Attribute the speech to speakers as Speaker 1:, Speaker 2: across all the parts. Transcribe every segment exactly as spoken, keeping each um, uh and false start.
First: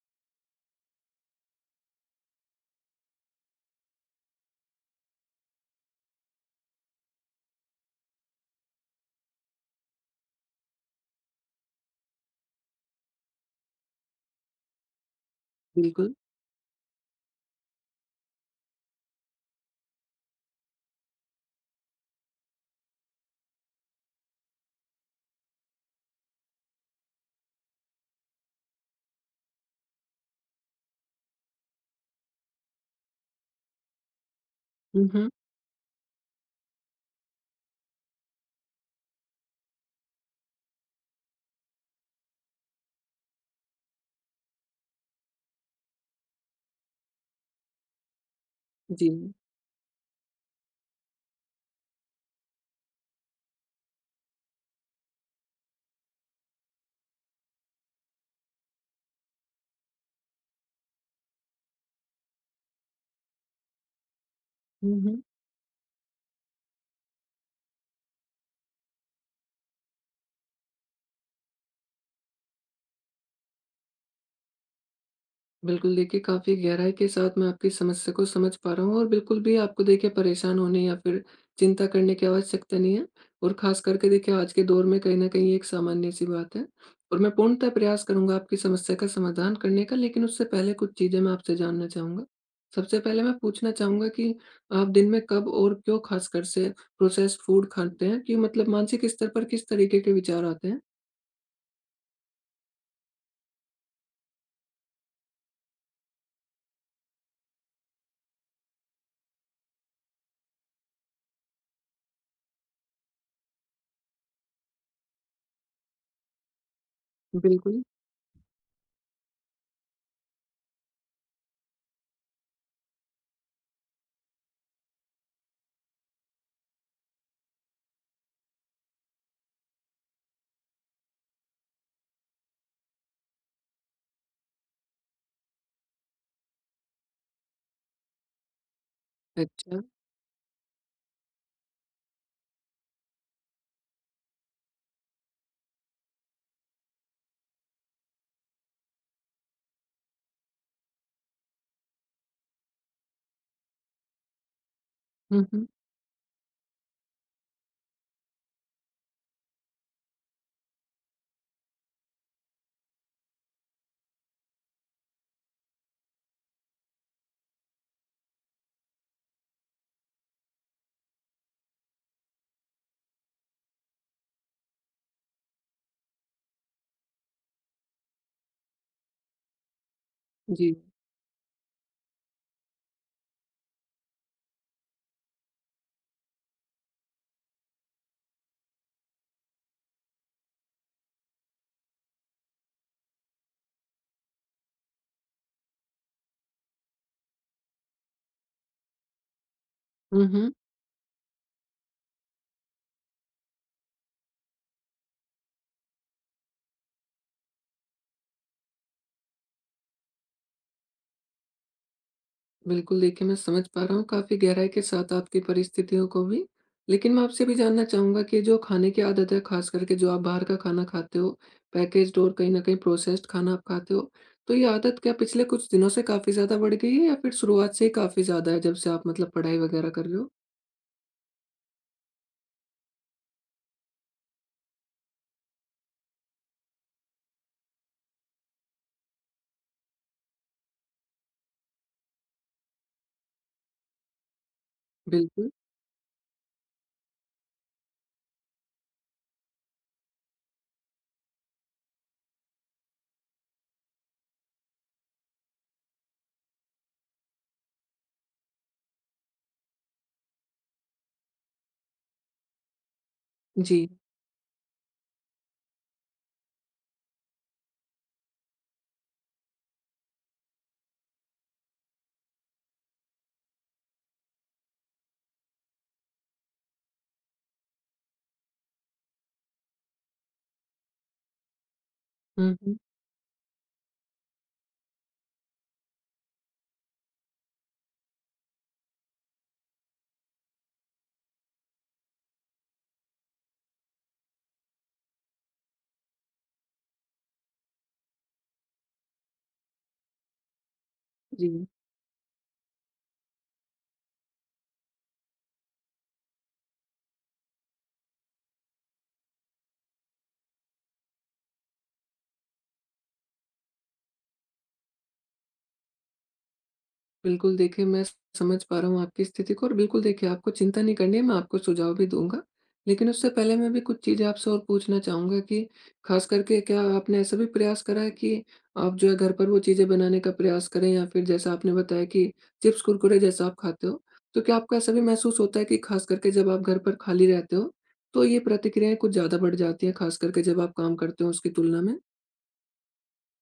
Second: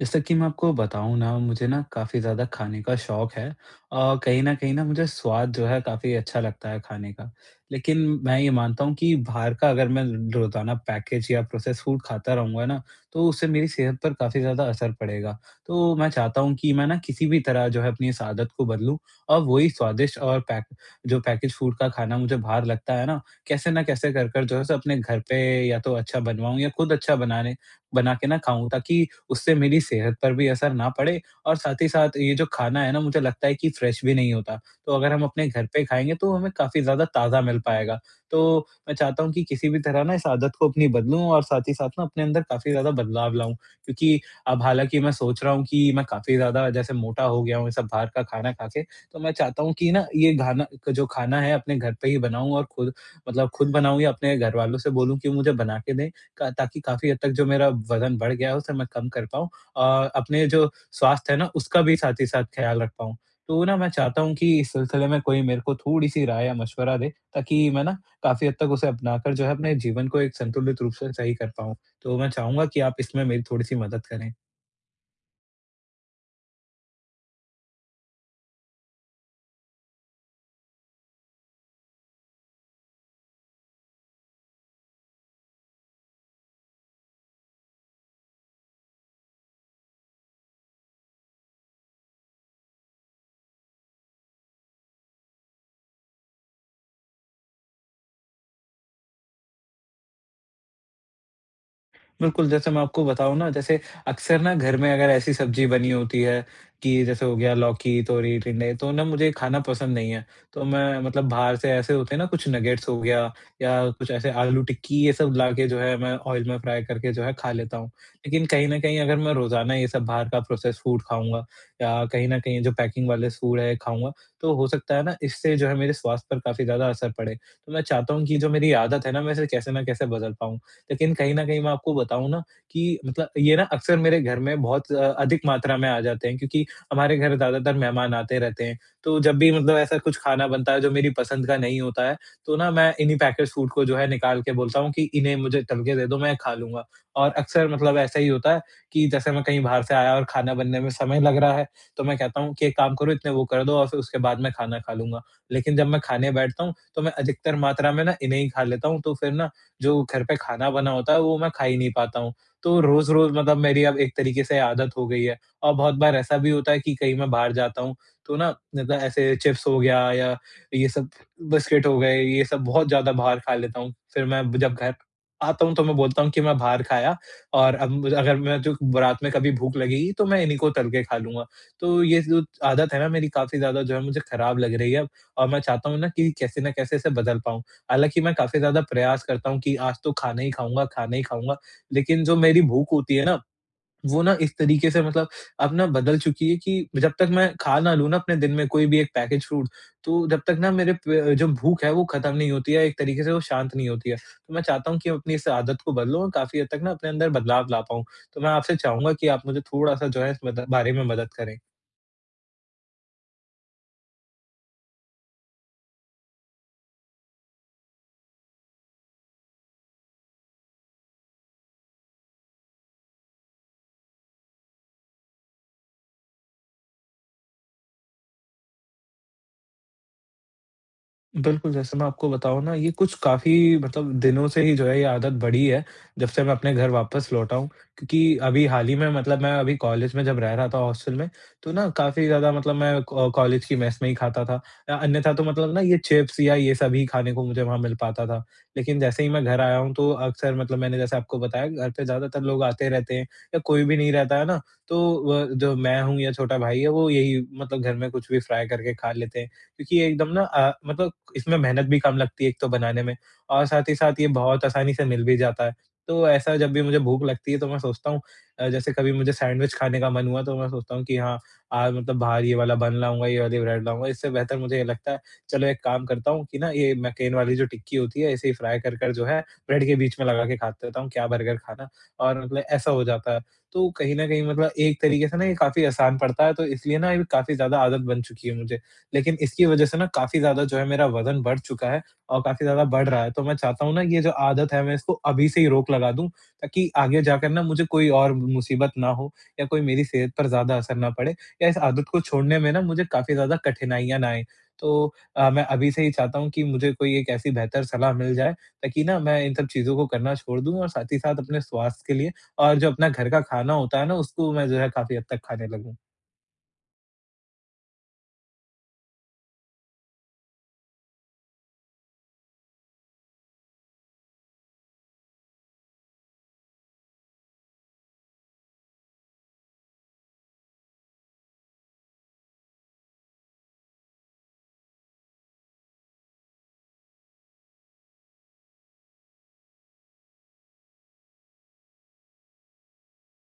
Speaker 1: जैसा कि मैं आपको बताऊँ ना, मुझे ना काफ़ी ज़्यादा खाने का शौक है और कहीं न कहीं ना मुझे स्वाद जो है काफ़ी अच्छा लगता है खाने का। लेकिन मैं ये मानता हूँ कि बाहर का अगर मैं रोज़ाना पैकेज या प्रोसेस्ड फूड खाता रहूँगा ना, तो उससे मेरी सेहत पर काफ़ी ज़्यादा असर पड़ेगा। तो मैं
Speaker 2: बिल्कुल।
Speaker 1: चाहता हूँ कि मैं ना किसी भी तरह जो है अपनी इस आदत को बदलूँ और वही स्वादिष्ट और पैक जो पैकेज फूड का खाना मुझे बाहर लगता है ना, कैसे ना कैसे कर कर जो है सो अपने घर पे या तो अच्छा बनवाऊँ या खुद अच्छा बनाने बना के ना खाऊँ ताकि उससे मेरी सेहत पर भी असर ना पड़े और साथ ही साथ ये जो खाना है ना मुझे लगता है कि फ्रेश भी नहीं होता। तो
Speaker 2: हुँ,
Speaker 1: अगर हम
Speaker 2: हुँ।
Speaker 1: अपने घर पे खाएँगे तो हमें काफ़ी ज़्यादा ताज़ा मिल पाएगा। तो मैं चाहता हूँ कि किसी भी तरह ना इस आदत को अपनी बदलूँ और साथ ही साथ ना अपने अंदर काफ़ी ज़्यादा बदलाव लाऊँ। क्योंकि अब हालाँकि मैं सोच रहा हूँ कि मैं काफ़ी ज़्यादा जैसे मोटा हो गया हूँ ये सब बाहर का खाना खा के,
Speaker 2: जी।
Speaker 1: तो मैं चाहता हूँ कि ना ये घाना जो खाना है अपने घर पे ही बनाऊँ और खुद मतलब खुद बनाऊँ या अपने घरवालों से बोलूँ कि मुझे बना के दें। का ताकि काफ़ी हद तक जो मेरा वज़न बढ़ गया है, उसे मैं कम कर पाऊँ और अपने जो स्वास्थ्य है ना, उसका भी साथ ही साथ ख़्याल रख पाऊँ। तो ना मैं चाहता हूँ कि इस
Speaker 2: हुँ,
Speaker 1: सिलसिले
Speaker 2: हुँ।
Speaker 1: में कोई मेरे को थोड़ी-सी राय या मशवरा दे, ताकि मैं ना काफ़ी हद तक उसे अपनाकर जो है अपने जीवन को एक संतुलित रूप से सही कर पाऊँ। तो मैं चाहूँगा कि आप इसमें मेरी थोड़ी-सी मदद करें।
Speaker 2: बिल्कुल देखिए, काफ़ी गहराई के साथ मैं आपकी समस्या को समझ पा रहा हूँ और बिल्कुल भी आपको देखिए, परेशान होने या फिर चिंता करने की आवश्यकता नहीं है। और ख़ास करके देखिए, आज के दौर में कहीं न कहीं एक सामान्य-सी बात है। और मैं पूर्णतः प्रयास करूँगा आपकी समस्या का समाधान करने का, लेकिन उससे पहले कुछ चीज़ें मैं आपसे जानना चाहूँगा। सबसे पहले मैं पूछना चाहूँगा कि आप दिन में कब और क्यों ख़ासकर से प्रोसेस्ड फ़ूड खाते हैं, कि मतलब मानसिक स्तर पर किस तरीके के विचार आते हैं?
Speaker 1: बिल्कुल, जैसे मैं आपको बताऊँ ना, जैसे अक्सर ना घर में अगर ऐसी सब्ज़ी बनी होती है कि जैसे हो गया लौकी, तोरी, टिंडे, तो ना मुझे खाना पसंद नहीं है। तो मैं मतलब बाहर से ऐसे होते हैं ना कुछ नगेट्स हो गया या कुछ ऐसे आलू टिक्की ये सब लाके जो है मैं ऑयल में फ्राई करके जो है खा लेता
Speaker 2: बिल्कुल।
Speaker 1: हूँ। लेकिन कहीं न कहीं अगर मैं रोज़ाना ये सब बाहर का प्रोसेस्ड फूड खाऊँगा या कहीं न कहीं जो पैकिंग वाले फूड है खाऊँगा, तो हो सकता है ना इससे जो है मेरे स्वास्थ्य पर काफ़ी ज़्यादा असर पड़े। तो मैं चाहता हूँ कि जो मेरी आदत है ना, मैं इसे कैसे न कैसे बदल पाऊँ। लेकिन कहीं न कहीं मैं आपको बताऊँ ना कि मतलब ये ना अक्सर मेरे घर में बहुत अ, अधिक मात्रा में आ जाते हैं, क्योंकि हमारे घर ज़्यादातर मेहमान आते रहते हैं। तो जब भी मतलब
Speaker 2: अच्छा।
Speaker 1: ऐसा कुछ खाना बनता है जो मेरी पसंद का नहीं होता है, तो ना मैं इन्हीं पैकेज फूड को जो है निकाल के बोलता हूँ कि इन्हें मुझे तल के दे दो, मैं खा लूँगा। और अक्सर मतलब ऐसा ही होता है कि जैसे मैं कहीं बाहर से आया और खाना बनने में समय लग रहा है, तो मैं कहता हूँ कि एक काम करो इतने वो कर दो और फिर उसके बाद मैं खाना खा लूँगा।
Speaker 2: हुँ, हुँ।
Speaker 1: लेकिन जब मैं खाने बैठता हूँ, तो मैं अधिकतर मात्रा में ना इन्हें ही खा लेता हूँ, तो फिर ना जो घर पे खाना बना होता है वो मैं खा ही नहीं पाता हूँ। तो रोज़-रोज़ मतलब मेरी अब एक तरीके से आदत हो गई है और बहुत बार ऐसा भी होता है कि कहीं मैं बाहर जाता हूँ, तो ना मतलब ऐसे चिप्स हो गया या ये सब बिस्किट हो गए, ये सब बहुत ज़्यादा बाहर खा लेता हूँ। फिर मैं जब घर आता हूँ तो मैं बोलता हूँ कि मैं बाहर खाया और अब मुझे अगर मैं जो रात में कभी भूख लगेगी तो मैं इन्हीं को
Speaker 2: जी।
Speaker 1: तल के खा लूँगा। तो ये जो आदत है ना मेरी काफ़ी ज़्यादा जो है मुझे खराब लग रही है अब, और मैं चाहता हूँ ना कि कैसे न कैसे इसे बदल पाऊँ। हालाँकि मैं काफ़ी ज़्यादा प्रयास करता हूँ कि आज तो खाना ही खाऊँगा, खाना ही खाऊँगा, लेकिन जो मेरी भूख होती है ना, वो ना इस तरीके से मतलब अब ना बदल चुकी है कि जब तक मैं खा ना लूँ ना अपने दिन में कोई भी एक पैकेज फ़ूड,
Speaker 2: हुँ,
Speaker 1: तो जब
Speaker 2: हुँ।
Speaker 1: तक ना मेरे प जो भूख है वो ख़त्म नहीं होती है, एक तरीके से वो शांत नहीं होती है। तो मैं चाहता हूँ कि अपनी इस आदत को बदलूँ और काफ़ी हद तक ना अपने अंदर बदलाव ला पाऊँ। तो मैं आपसे चाहूँगा कि आप मुझे थोड़ा-सा जो है इस मद बारे में मदद करें।
Speaker 2: बिल्कुल, देखिए मैं समझ पा रहा हूँ काफ़ी गहराई के साथ आपकी परिस्थितियों को भी। लेकिन मैं आपसे भी जानना चाहूँगा कि जो खाने की आदत है, ख़ास करके जो आप बाहर का खाना खाते हो, पैकेज्ड और कहीं न कहीं प्रोसेस्ड खाना आप खाते हो, तो ये आदत क्या पिछले कुछ दिनों से काफ़ी ज़्यादा बढ़ गई है, या फिर शुरुआत से ही काफ़ी ज़्यादा है, जब से आप मतलब पढ़ाई वग़ैरह कर रहे हो?
Speaker 1: बिल्कुल, जैसे मैं आपको बताऊँ ना, ये कुछ काफ़ी मतलब दिनों से ही जो है ये आदत बढ़ी है, जब से मैं अपने घर वापस लौटा हूँ। क्योंकि अभी हाल ही में मतलब मैं अभी कॉलेज में जब रह रहा था हॉस्टल में, तो ना काफ़ी ज़्यादा मतलब मैं क कॉलेज की मेस में ही खाता था। अ, अन्यथा तो
Speaker 2: बिल्कुल।
Speaker 1: मतलब ना ये चिप्स या ये सब ही खाने को मुझे वहाँ मिल पाता था। लेकिन जैसे ही मैं घर आया हूँ तो अक्सर मतलब मैंने जैसे आपको बताया घर पे ज़्यादातर लोग आते रहते हैं या कोई भी नहीं रहता है ना, तो व जो मैं हूँ या छोटा भाई है वो यही मतलब घर में कुछ भी फ्राई करके खा लेते हैं। क्योंकि ये एकदम ना अ, मतलब इसमें मेहनत भी कम लगती है एक तो बनाने में और
Speaker 2: जी।
Speaker 1: साथ ही साथ ये बहुत आसानी से मिल भी जाता है। तो ऐसा जब भी मुझे भूख लगती है तो मैं सोचता हूँ, अ, जैसे कभी मुझे सैंडविच खाने का मन हुआ तो मैं सोचता हूँ कि हाँ, आज मतलब बाहर ये वाला बन लाऊँगा, ये वाली ब्रेड लाऊँगा। इससे बेहतर मुझे ये लगता है चलो एक काम करता हूँ कि ना ये मैकेन वाली जो टिक्की होती है ऐसे ही फ्राई कर कर जो है ब्रेड के बीच में लगा के खा लेता हूँ, क्या बर्गर खाना और
Speaker 2: हुँ,
Speaker 1: मतलब
Speaker 2: हुँ।
Speaker 1: ऐसा हो जाता है। तो कहीं न कहीं मतलब एक तरीके से ना ये काफ़ी आसान पड़ता है तो इसलिए ना ये काफ़ी ज़्यादा आदत बन चुकी है मुझे। लेकिन इसकी वजह से ना काफ़ी ज़्यादा जो है मेरा वज़न बढ़ चुका है और काफ़ी ज़्यादा बढ़ रहा है। तो मैं चाहता हूँ ना ये जो आदत है मैं इसको अभी से ही रोक लगा दूँ, ताकि आगे जाकर ना मुझे कोई और मुसीबत ना हो या कोई मेरी सेहत पर ज़्यादा असर ना पड़े
Speaker 2: जी।
Speaker 1: या इस आदत को छोड़ने में ना मुझे काफ़ी ज़्यादा कठिनाइयाँ ना आएँ। तो अ, मैं अभी से ही चाहता हूँ कि मुझे कोई एक ऐसी बेहतर सलाह मिल जाए, ताकि ना मैं इन सब चीज़ों को करना छोड़ दूँ और साथ ही साथ अपने स्वास्थ्य के लिए और जो अपना घर का खाना होता है ना उसको मैं जो है काफ़ी हद तक खाने लगूँ।
Speaker 2: बिल्कुल देखिए, मैं समझ पा रहा हूँ आपकी स्थिति को, और बिल्कुल देखिए, आपको चिंता नहीं करनी है, मैं आपको सुझाव भी दूँगा। लेकिन उससे पहले मैं भी कुछ चीज़ें आपसे और पूछना चाहूँगा कि ख़ास करके क्या आपने ऐसा भी प्रयास करा है कि आप जो है घर पर वो चीज़ें बनाने का प्रयास करें, या फिर जैसा आपने बताया कि चिप्स, कुरकुरे जैसा आप खाते हो, तो क्या आपको ऐसा भी महसूस होता है कि ख़ास करके जब आप घर पर खाली रहते हो, तो ये प्रतिक्रियाएँ कुछ ज़्यादा बढ़ जाती हैं, ख़ास करके जब आप काम करते हो उसकी तुलना में?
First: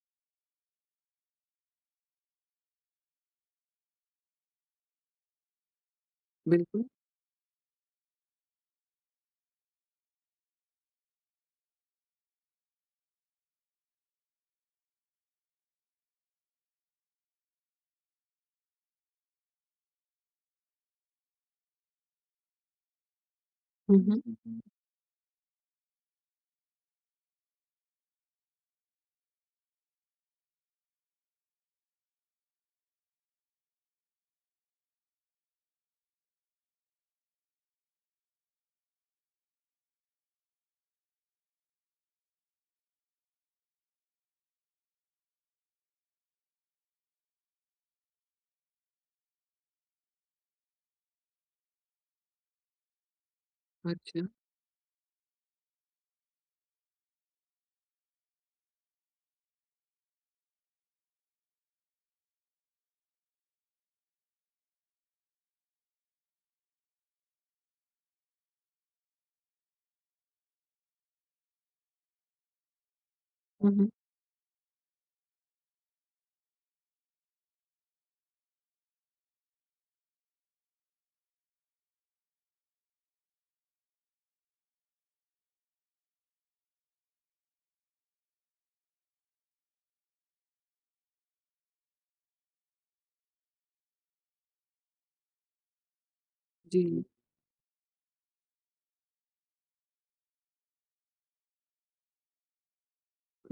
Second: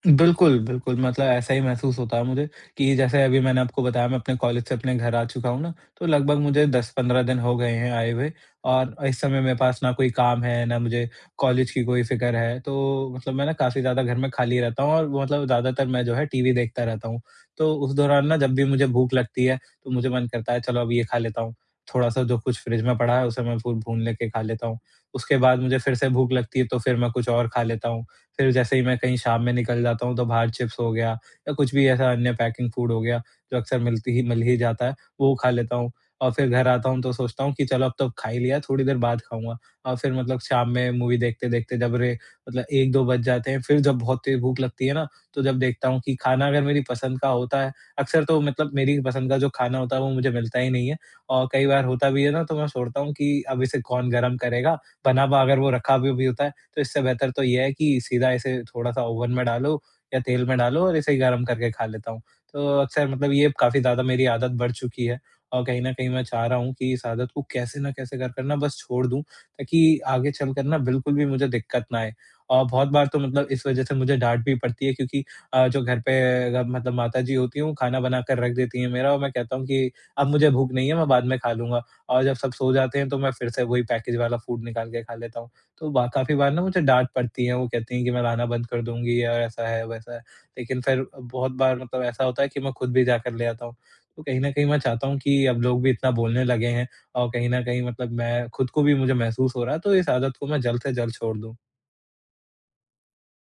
Speaker 1: बिल्कुल, बिल्कुल, मतलब ऐसा ही महसूस होता है मुझे कि जैसे अभी मैंने आपको बताया मैं अपने कॉलेज से अपने घर आ चुका हूँ ना, तो लगभग मुझे
Speaker 2: बिल्कुल।
Speaker 1: दस पंद्रह दिन हो गए हैं आए हुए और इस समय मेरे पास ना कोई काम है, ना मुझे कॉलेज की कोई फ़िक्र है। तो मतलब मैं ना काफ़ी ज़्यादा घर में खाली रहता हूँ और मतलब ज़्यादातर मैं जो है टीवी देखता रहता हूँ। तो उस दौरान ना जब भी मुझे भूख लगती है, तो मुझे मन करता है चलो अब ये खा लेता हूँ। थोड़ा-सा जो कुछ फ्रिज में पड़ा है उसे मैं फूल
Speaker 2: हुँ,
Speaker 1: भून लेके
Speaker 2: हुँ।
Speaker 1: खा लेता हूँ। उसके बाद मुझे फिर से भूख लगती है तो फिर मैं कुछ और खा लेता हूँ। फिर जैसे ही मैं कहीं शाम में निकल जाता हूँ तो बाहर चिप्स हो गया या कुछ भी ऐसा अन्य पैकिंग फूड हो गया जो अक्सर मिलती ही मिल ही जाता है, वो खा लेता हूँ और फिर घर आता हूँ तो सोचता हूँ कि चलो अब तो खा ही लिया, थोड़ी देर बाद खाऊंगा। और फिर मतलब शाम में मूवी देखते देखते जब रे मतलब एक दो बज जाते हैं, फिर जब बहुत तेज भूख लगती है ना, तो जब देखता हूँ कि खाना अगर मेरी पसंद का होता है, अक्सर तो मतलब मेरी पसंद का जो खाना होता है वो मुझे मिलता ही नहीं है और कई बार होता भी है ना, तो मैं सोचता हूँ कि अब इसे कौन
Speaker 2: अच्छा।
Speaker 1: गर्म करेगा। बना हुआ अगर वो रखा भी भी होता है, तो इससे बेहतर तो ये है कि सीधा इसे थोड़ा-सा ओवन में डालो या तेल में डालो और इसे गरम करके खा लेता हूँ। तो अक्सर मतलब ये काफ़ी ज़्यादा मेरी आदत बढ़ चुकी है और कहीं न कहीं मैं चाह रहा हूँ कि इस आदत को कैसे न कैसे कर कर ना बस छोड़ दूँ, ताकि आगे चलकर ना बिल्कुल भी मुझे दिक्कत ना आए। और बहुत बार तो मतलब इस
Speaker 2: हुँ,
Speaker 1: वज़ह
Speaker 2: हुँ।
Speaker 1: से मुझे डाँट भी पड़ती है, क्योंकि अ, जो घर पे अ, मतलब माताजी होती हैं वो खाना बना कर रख देती हैं मेरा, और मैं कहता हूँ कि अब मुझे भूख नहीं है, मैं बाद में खा लूँगा, और जब सब सो जाते हैं तो मैं फिर से वही पैकेज वाला फूड निकाल के खा लेता हूँ। तो बा काफ़ी बार ना मुझे डाँट पड़ती है, वो कहती हैं कि मैं लाना बंद कर दूँगी और ऐसा है, वैसा है। लेकिन फिर बहुत बार मतलब ऐसा होता है कि मैं खुद भी जाकर ले आता हूँ। तो कहीं न कहीं मैं चाहता हूँ कि अब लोग भी इतना बोलने लगे
Speaker 2: जी।
Speaker 1: हैं और कहीं न कहीं मतलब मैं खुद को भी मुझे महसूस हो रहा है, तो इस आदत को मैं जल्द से जल्द छोड़ दूँ।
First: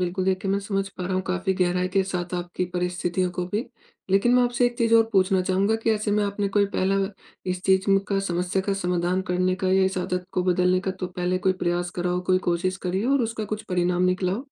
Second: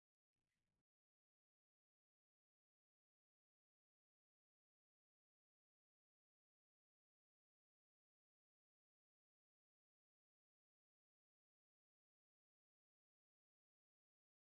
Speaker 2: बिल्कुल, देखिए मैं समझ पा रहा हूँ काफ़ी गहराई के साथ आपकी परिस्थितियों को भी। लेकिन मैं आपसे एक चीज़ और पूछना चाहूँगा कि ऐसे में आपने कोई पहला इस चीज़ म का समस्या का समाधान करने का, या इस आदत को बदलने का तो पहले कोई प्रयास करा हो, कोई कोशिश करी हो और उसका कुछ परिणाम निकला हो?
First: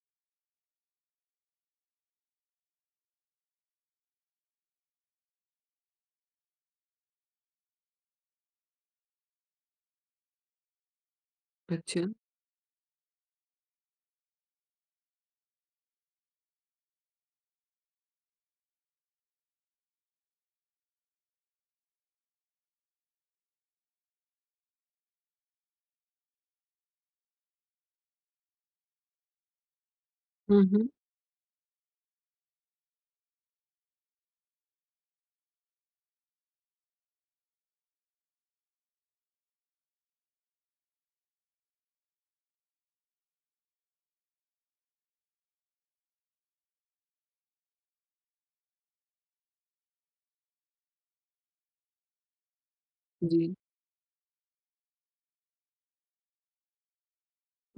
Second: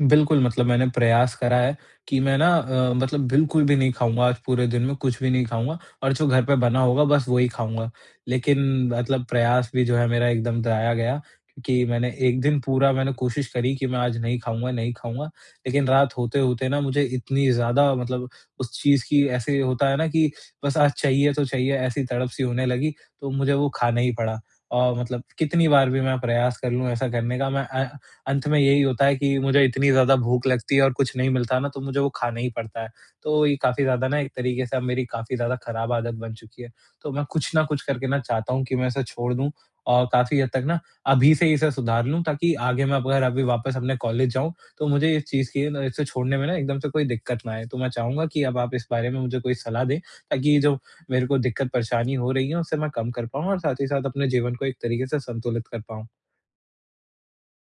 Speaker 1: बिल्कुल, मतलब मैंने प्रयास करा है कि मैं ना अ, मतलब बिल्कुल भी नहीं खाऊँगा, आज पूरे दिन में कुछ भी नहीं खाऊँगा और जो घर पे बना होगा बस वही खाऊँगा। लेकिन मतलब प्रयास भी जो है मेरा एकदम ज़ाया गया, क्योंकि
Speaker 2: अच्छा।
Speaker 1: मैंने एक दिन पूरा मैंने कोशिश करी कि मैं आज नहीं खाऊँगा, नहीं खाऊँगा। लेकिन रात होते-होते ना मुझे इतनी ज़्यादा मतलब उस चीज़ की ऐसे होता है ना कि बस आज चाहिए तो चाहिए, ऐसी तड़प सी होने लगी, तो मुझे वो खाना ही पड़ा। और मतलब कितनी बार भी मैं प्रयास कर लूँ ऐसा करने का, मैं अ अंत में यही होता है कि मुझे इतनी ज़्यादा भूख
Speaker 2: हुँ,
Speaker 1: लगती है
Speaker 2: हुँ।
Speaker 1: और कुछ नहीं मिलता ना, तो मुझे वो खाना ही पड़ता है। तो ये काफ़ी ज़्यादा ना एक तरीके से अब मेरी काफ़ी ज़्यादा ख़राब आदत बन चुकी है। तो मैं कुछ ना कुछ करके ना चाहता हूँ कि मैं इसे छोड़ दूँ और काफ़ी हद तक ना अभी से ही इसे सुधार लूँ, ताकि आगे मैं अगर अभी वापस अपने कॉलेज जाऊँ तो मुझे इस चीज़ की ना इसे छोड़ने में ना एकदम से कोई दिक्कत ना आए। तो मैं चाहूँगा कि अब आप इस बारे में मुझे कोई सलाह दें, ताकि ये जो मेरे को दिक्कत परेशानी हो रही है उसे मैं कम कर पाऊँ
Speaker 2: जी।
Speaker 1: और साथ ही साथ अपने जीवन को एक तरीके से संतुलित कर पाऊँ।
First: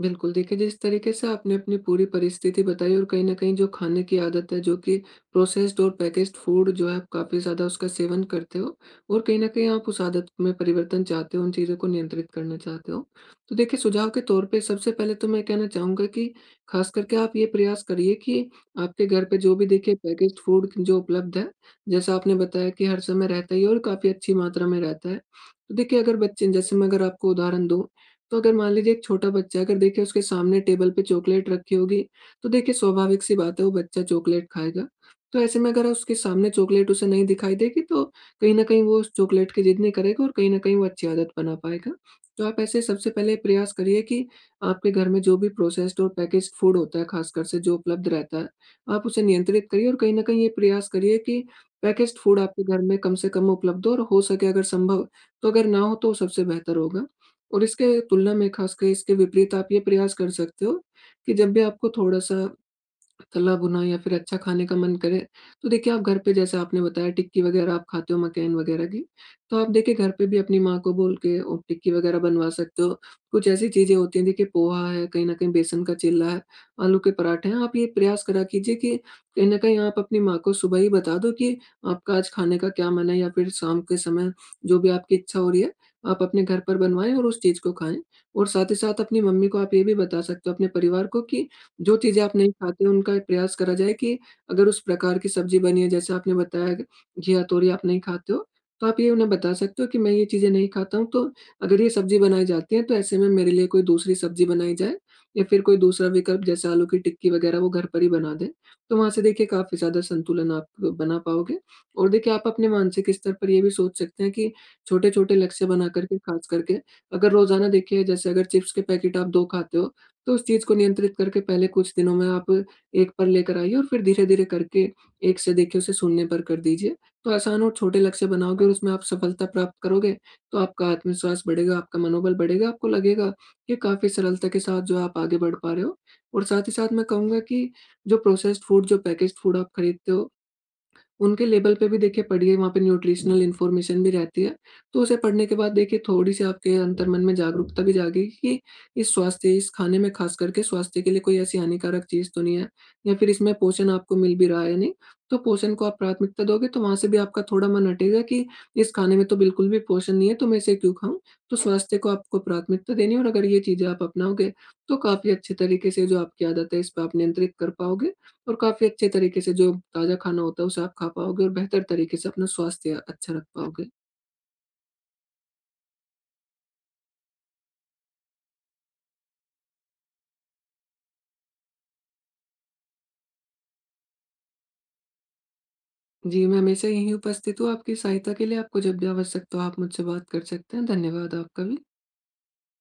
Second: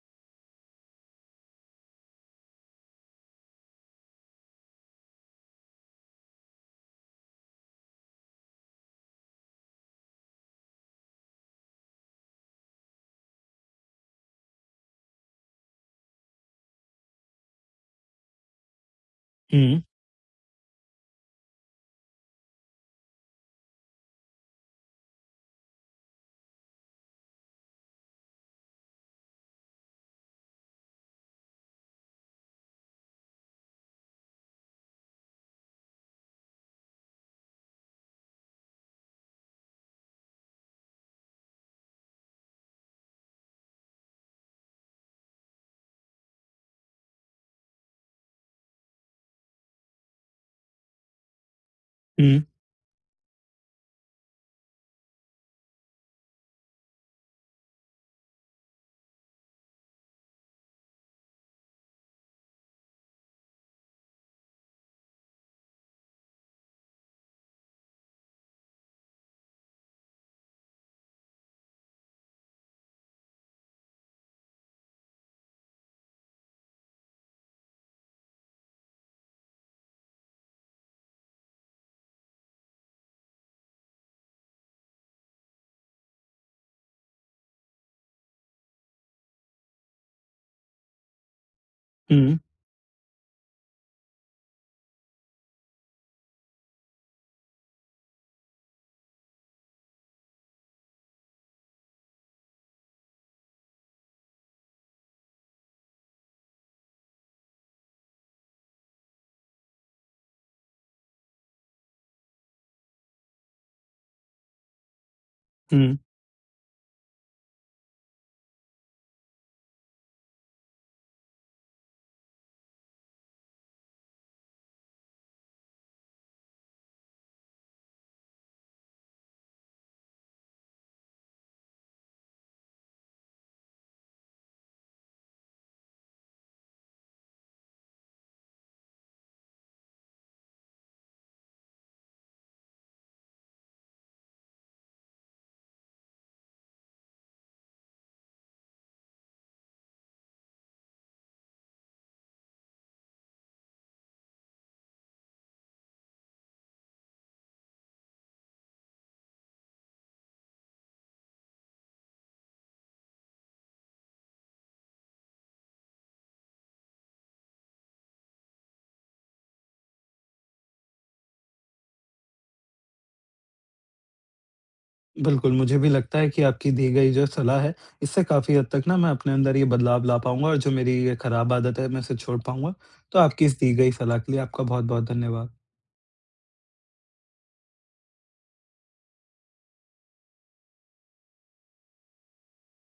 Speaker 2: बिल्कुल, देखिए जिस तरीके से आपने अपनी पूरी परिस्थिति बताई, और कहीं न कहीं जो खाने की आदत है, जो कि प्रोसेस्ड और पैकेज्ड फूड जो है आप काफ़ी ज़्यादा उसका सेवन करते हो, और कहीं न कहीं आप उस आदत में परिवर्तन चाहते हो, उन चीज़ों को नियंत्रित करना चाहते हो। तो देखिए, सुझाव के तौर पे सबसे पहले तो मैं कहना चाहूँगा कि ख़ास करके आप ये प्रयास करिए कि आपके घर पे जो भी
Speaker 1: हुँ,
Speaker 2: देखिए पैकेज्ड फूड जो उपलब्ध है, जैसा आपने बताया कि हर समय रहता ही है और काफ़ी अच्छी मात्रा में रहता है। तो देखिए, अगर बच्चे जैसे मैं अगर आपको उदाहरण दूँ, तो अगर मान लीजिए एक छोटा बच्चा है, अगर देखिए उसके सामने टेबल पे चॉकलेट रखी होगी, तो देखिए स्वाभाविक सी बात है वो बच्चा चॉकलेट खाएगा। तो ऐसे में अगर उसके सामने चॉकलेट उसे नहीं दिखाई देगी, तो कहीं न कहीं वो उस चॉकलेट की जिद नहीं करेगा और कहीं न कहीं वो अच्छी आदत बना पाएगा। तो आप ऐसे सबसे पहले प्रयास करिए कि आपके घर में जो भी प्रोसेस्ड और पैकेज्ड फूड होता है, खासकर से जो उपलब्ध रहता है, आप उसे नियंत्रित करिए, और कहीं न कहीं ये प्रयास करिए कि पैकेज्ड फूड
Speaker 1: हुँ,
Speaker 2: आपके घर में कम से कम उपलब्ध हो, और हो सके अगर संभव तो अगर ना हो, तो सबसे बेहतर होगा। और इसके तुलना में, खासकर इसके विपरीत, आप ये प्रयास कर सकते हो कि जब भी आपको थोड़ा-सा तला-भुना या फिर अच्छा खाने का मन करे, तो देखिए आप घर पे, जैसे आपने बताया टिक्की वगैरह आप खाते हो मकैन वगैरह की, तो आप देखिए घर पे भी अपनी माँ को बोल के और टिक्की वगैरह बनवा सकते हो। कुछ ऐसी चीज़ें होती हैं, देखिए पोहा है, कहीं न कहीं बेसन का चिल्ला है, आलू के पराठे हैं, आप ये प्रयास करा कीजिए कि कहीं न कहीं आप अपनी माँ को सुबह ही बता दो कि आपका आज खाने का क्या मन है, या फिर शाम के समय जो भी आपकी इच्छा हो रही है, आप अपने घर पर बनवाएँ और उस चीज़ को खाएँ। और साथ ही साथ अपनी मम्मी को आप ये भी बता सकते हो, अपने परिवार को, कि जो चीज़ें आप
Speaker 1: हुँ,
Speaker 2: नहीं खाते, उनका प्रयास करा जाए कि अगर उस प्रकार की सब्ज़ी बनी है, जैसे आपने बताया कि घिया, तोरी आप नहीं खाते हो, तो आप ये उन्हें बता सकते हो कि मैं ये चीज़ें नहीं खाता हूँ, तो अगर ये सब्ज़ी बनाई जाती है, तो ऐसे में मेरे लिए कोई दूसरी सब्ज़ी बनाई जाए, या फिर कोई दूसरा विकल्प, जैसे आलू की टिक्की वग़ैरह, वो घर पर ही बना दें। तो वहाँ से देखिए काफ़ी ज़्यादा संतुलन आप बना पाओगे। और देखिए, आप अपने मानसिक स्तर पर ये भी सोच सकते हैं कि छोटे-छोटे लक्ष्य बना
Speaker 1: हुँ।
Speaker 2: कर के, ख़ास करके अगर रोज़ाना देखिए, जैसे अगर चिप्स के पैकेट आप दो खाते हो, तो उस चीज़ को नियंत्रित करके पहले कुछ दिनों में आप एक पर लेकर आइए, और फिर धीरे-धीरे करके एक से देखिए उसे शून्य पर कर दीजिए। तो आसान और छोटे लक्ष्य बनाओगे और उसमें आप सफलता प्राप्त करोगे, तो आपका आत्मविश्वास बढ़ेगा, आपका मनोबल बढ़ेगा, आपको लगेगा कि काफ़ी सरलता के साथ जो आप आगे बढ़ पा रहे हो। और साथ ही साथ मैं कहूँगा कि जो प्रोसेस्ड फूड, जो पैकेज्ड फूड आप खरीदते हो, उनके लेवल पे भी देखिए पढ़िए, वहाँ पे न्यूट्रिशनल इन्फॉर्मेशन भी रहती है। तो उसे पढ़ने के बाद देखिए थोड़ी-सी आपके अंतर्मन में जागरूकता भी जागेगी कि इस स्वास्थ्य इस खाने में ख़ास करके स्वास्थ्य के लिए कोई ऐसी हानिकारक चीज़ तो नहीं है, या फिर इसमें पोषण आपको मिल भी रहा है या नहीं। तो पोषण को आप प्राथमिकता दोगे, तो वहाँ से भी आपका थोड़ा मन हटेगा कि इस खाने में तो बिल्कुल भी पोषण नहीं है, तो मैं इसे क्यों खाऊँ? तो स्वास्थ्य को आपको प्राथमिकता देनी है, और अगर ये चीज़ें आप अपनाओगे, तो काफ़ी अच्छे तरीके से जो आपकी आदत है इस पे आप नियंत्रित कर पाओगे, और काफ़ी अच्छे तरीके से जो ताज़ा खाना होता है, उसे आप खा पाओगे और बेहतर तरीके से अपना स्वास्थ्य अच्छा रख पाओगे।
Speaker 1: बिल्कुल, मुझे भी लगता है कि आपकी दी गई जो सलाह है, इससे काफ़ी हद तक ना मैं अपने अंदर ये बदलाव ला पाऊँगा और जो मेरी ये खराब आदत है, मैं इसे छोड़ पाऊँगा। तो आपकी इस दी गई सलाह के लिए आपका बहुत-बहुत धन्यवाद।
Speaker 2: जी, मैं हमेशा यहीं उपस्थित हूँ आपकी सहायता के लिए। आपको जब भी आवश्यकता हो, आप मुझसे बात कर सकते हैं। धन्यवाद आपका भी।